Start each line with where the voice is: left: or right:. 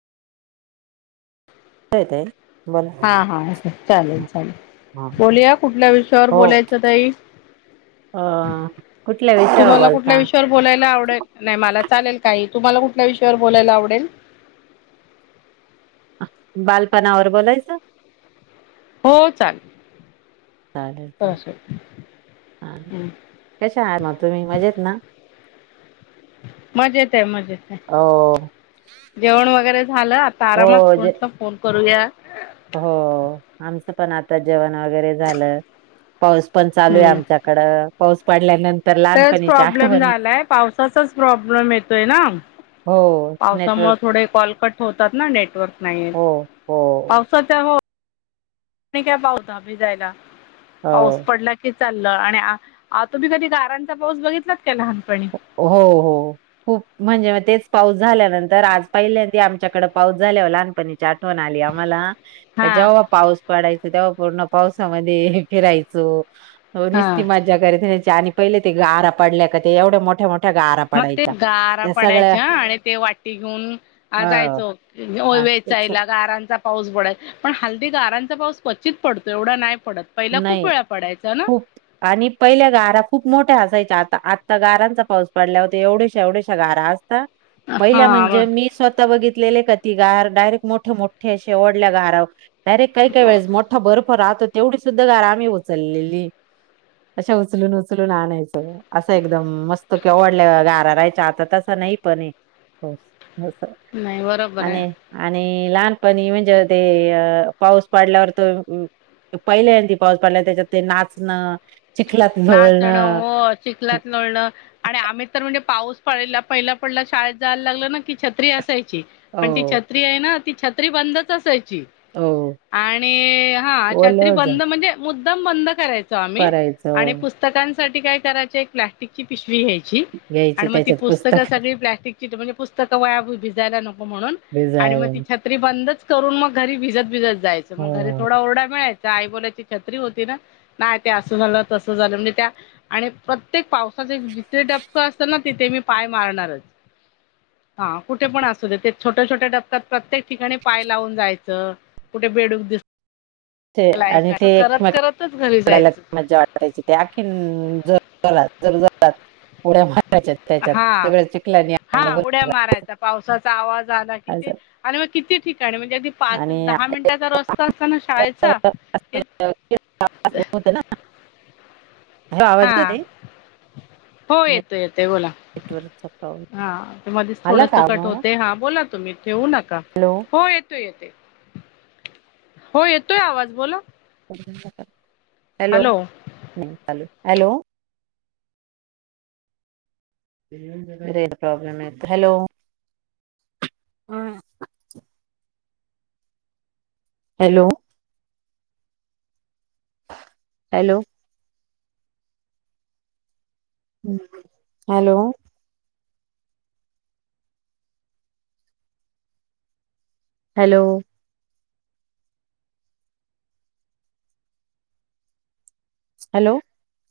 right: ये ये.
left: हा हा. चालेल चालेल. बोलूया कुठल्या विषयावर
right: हो
left: बोलायच ताई?
right: अ. कुठल्या विषयावर
left: तुम्हाला
right: बोलता?
left: कुठल्या विषयावर बोलायला आवडेल, नाही मला चालेल काही, तुम्हाला कुठल्या विषयावर बोलायला आवडेल?
right: बालपणावर बोलायचं.?
left: हो चालेल.
right: चालेल,
left: तसं
right: चालेल,
left: हम्म
right: कशे आहात मग तुम्ही? मजेत ना?
left: मजेत आहे, मजेत आहे.
right: हो
left: जेवण वगैरे झालं, आता
right: हो जे
left: आरामातंला फोन करूया.
right: हो आमचं पण आता जेवण वगैरे झालं. पाऊस पण चालू आहे आमच्याकड पाऊस पडल्यानंतर
left: तरच
right: लहानपणीच्या
left: प्रॉब्लेम
right: आठवणी
left: झालाय पावसाचाच प्रॉब्लेम येतोय ना.
right: हो
left: पावसामुळे
right: नेटवर्क
left: थोडे कॉलकट होतात ना नेटवर्क नाही
right: हो हो
left: पावसाच्या काय पाऊस दधाबी जायला पाऊस
right: हो
left: पडला की चाल आणि तुम्ही कधी गारांचा पाऊस बघितला.
right: हो हो खूप म्हणजे तेच पाऊस झाल्यानंतर आज पहिले ते आमच्याकड पाऊस झाल्यावर लहानपणीची आठवण आली आम्हाला
left: हा
right: जेव्हा पाऊस पडायच तेव्हा पूर्ण पावसामध्ये फिरायचो. हो
left: हा
right: निस्ती मजा घ आणि पहिले ते गारा पडल्या का ते एवढ्या मोठ्या मोठ्या गारा
left: मग ते
right: पडायच्या.
left: गारा
right: त्या सगळ्या
left: पडायचे आणि ते वाटी घेऊन
right: हो
left: जायचं ओ.
right: आणि तसं-
left: चाईला गारांचा पाऊस बडाय पण हलदी गारांचा पाऊस क्वचित पडतो एवढा नाही. पडत पहिला खूप
right: नाही
left: वेळा पडायचा ना
right: खूप आणि पहिल्या गारा खूप मोठ्या असायच्या आता आत्ता गारांचा पाऊस पडला होता एवढ्याशा एवढ्याशा गार. पहिल्या
left: हा
right: म्हणजे मी स्वतः बघित. का ती गार डायरेक्ट मोठे मोठे असे ओढल्या गारावर डायरेक्ट काही काही वेळेस मोठा बर्फ राहतो तेवढी सुद्धा गार आम्ही उचललेली. अशा उचलून उचलून आणायचं असं एकदम मस्त किंवा वडल्या गार राहायच्या आता तसं. नाही प
left: नाही बरोबर आहे
right: लहानपणी म्हणजे ते पाऊस पडल्यावर त पहिले ती पाऊस पडला त्याच्यात ते नाचणं. चिखलात
left: नाचणं
right: झोळणं
left: हो चखलात लळणं आणि आम्ही तर म्हणजे पाऊस प पहिला पडला शाळेत जायला लागलं ना की छत्री असायची
right: हो
left: पण ती छत्री आहे ना. त छत्री बंद असायची
right: हो
left: आणि हा
right: ओलं
left: छत्री
right: होतं
left: बंद म्हणजे मु एकदम बंद करायचो आम्ही आणि
right: करायचं
left: पुस्तकांसाठी काय करायच एक प्लास्टिकची पिशवी घ्यायची.
right: घ्यायची
left: मग ती
right: त्याच्यात
left: पुस्तक सग प्ज पुस्तकया भिजायला. म्हणून आणि
right: भिजायला
left: मग ती छत्री बंदच करून मग घरी भिजत भिजत. यच मग घरी
right: हो
left: थोडा रडा मिळायचा आई बोलाची छत्री होती ना नाही ते अस झालं. तसं झालं म्हणजे त्या आणि प्रत्येक पावसाचे जिथे टपकं असतं ना तिथे मी पाय मारणारच.
right: [unintelligible]
left: हा कुठे पण असू दे ते छोट्या छोट्या डप्क्यात प्रत्येक ठिकाणी पाय लावून जायचं. कुठे बेडूक दिस
right: ते आणि
left: असं करत करतच घरी
right: तेडायला
left: जायचं.
right: मज्जा वाटायची तेखी ज ्या मारा त्याच्यात
left: हा
right: सगळ च
left: हा उड्या मारायचा पावसाचा आवाज आला किती
right: असं
left: आणि मग किती? म्हणजे अगदी पाच
right: आणि
left: दहा मिनिटाचा रस्ता असता ना शाळेचा
right: होत ना. ह
left: हा
right: आवाज का ते
left: हो येतो येतेय बोला.
right: नेटवर्कचा प्रॉब्लेम
left: हा त्या मध्येच
right: आला
left: थोडंस
right: का
left: कट
right: आवाज
left: होत हा बोला तुम्ही ठेवू नका
right: हॅलो
left: हो येतो येते. हो येतोय आवाज बोला.
right: हॅलो चाल हॅलो. प्रॉब्लेम य हॅलो. हा hello- hello! Hello! Hello! Hello!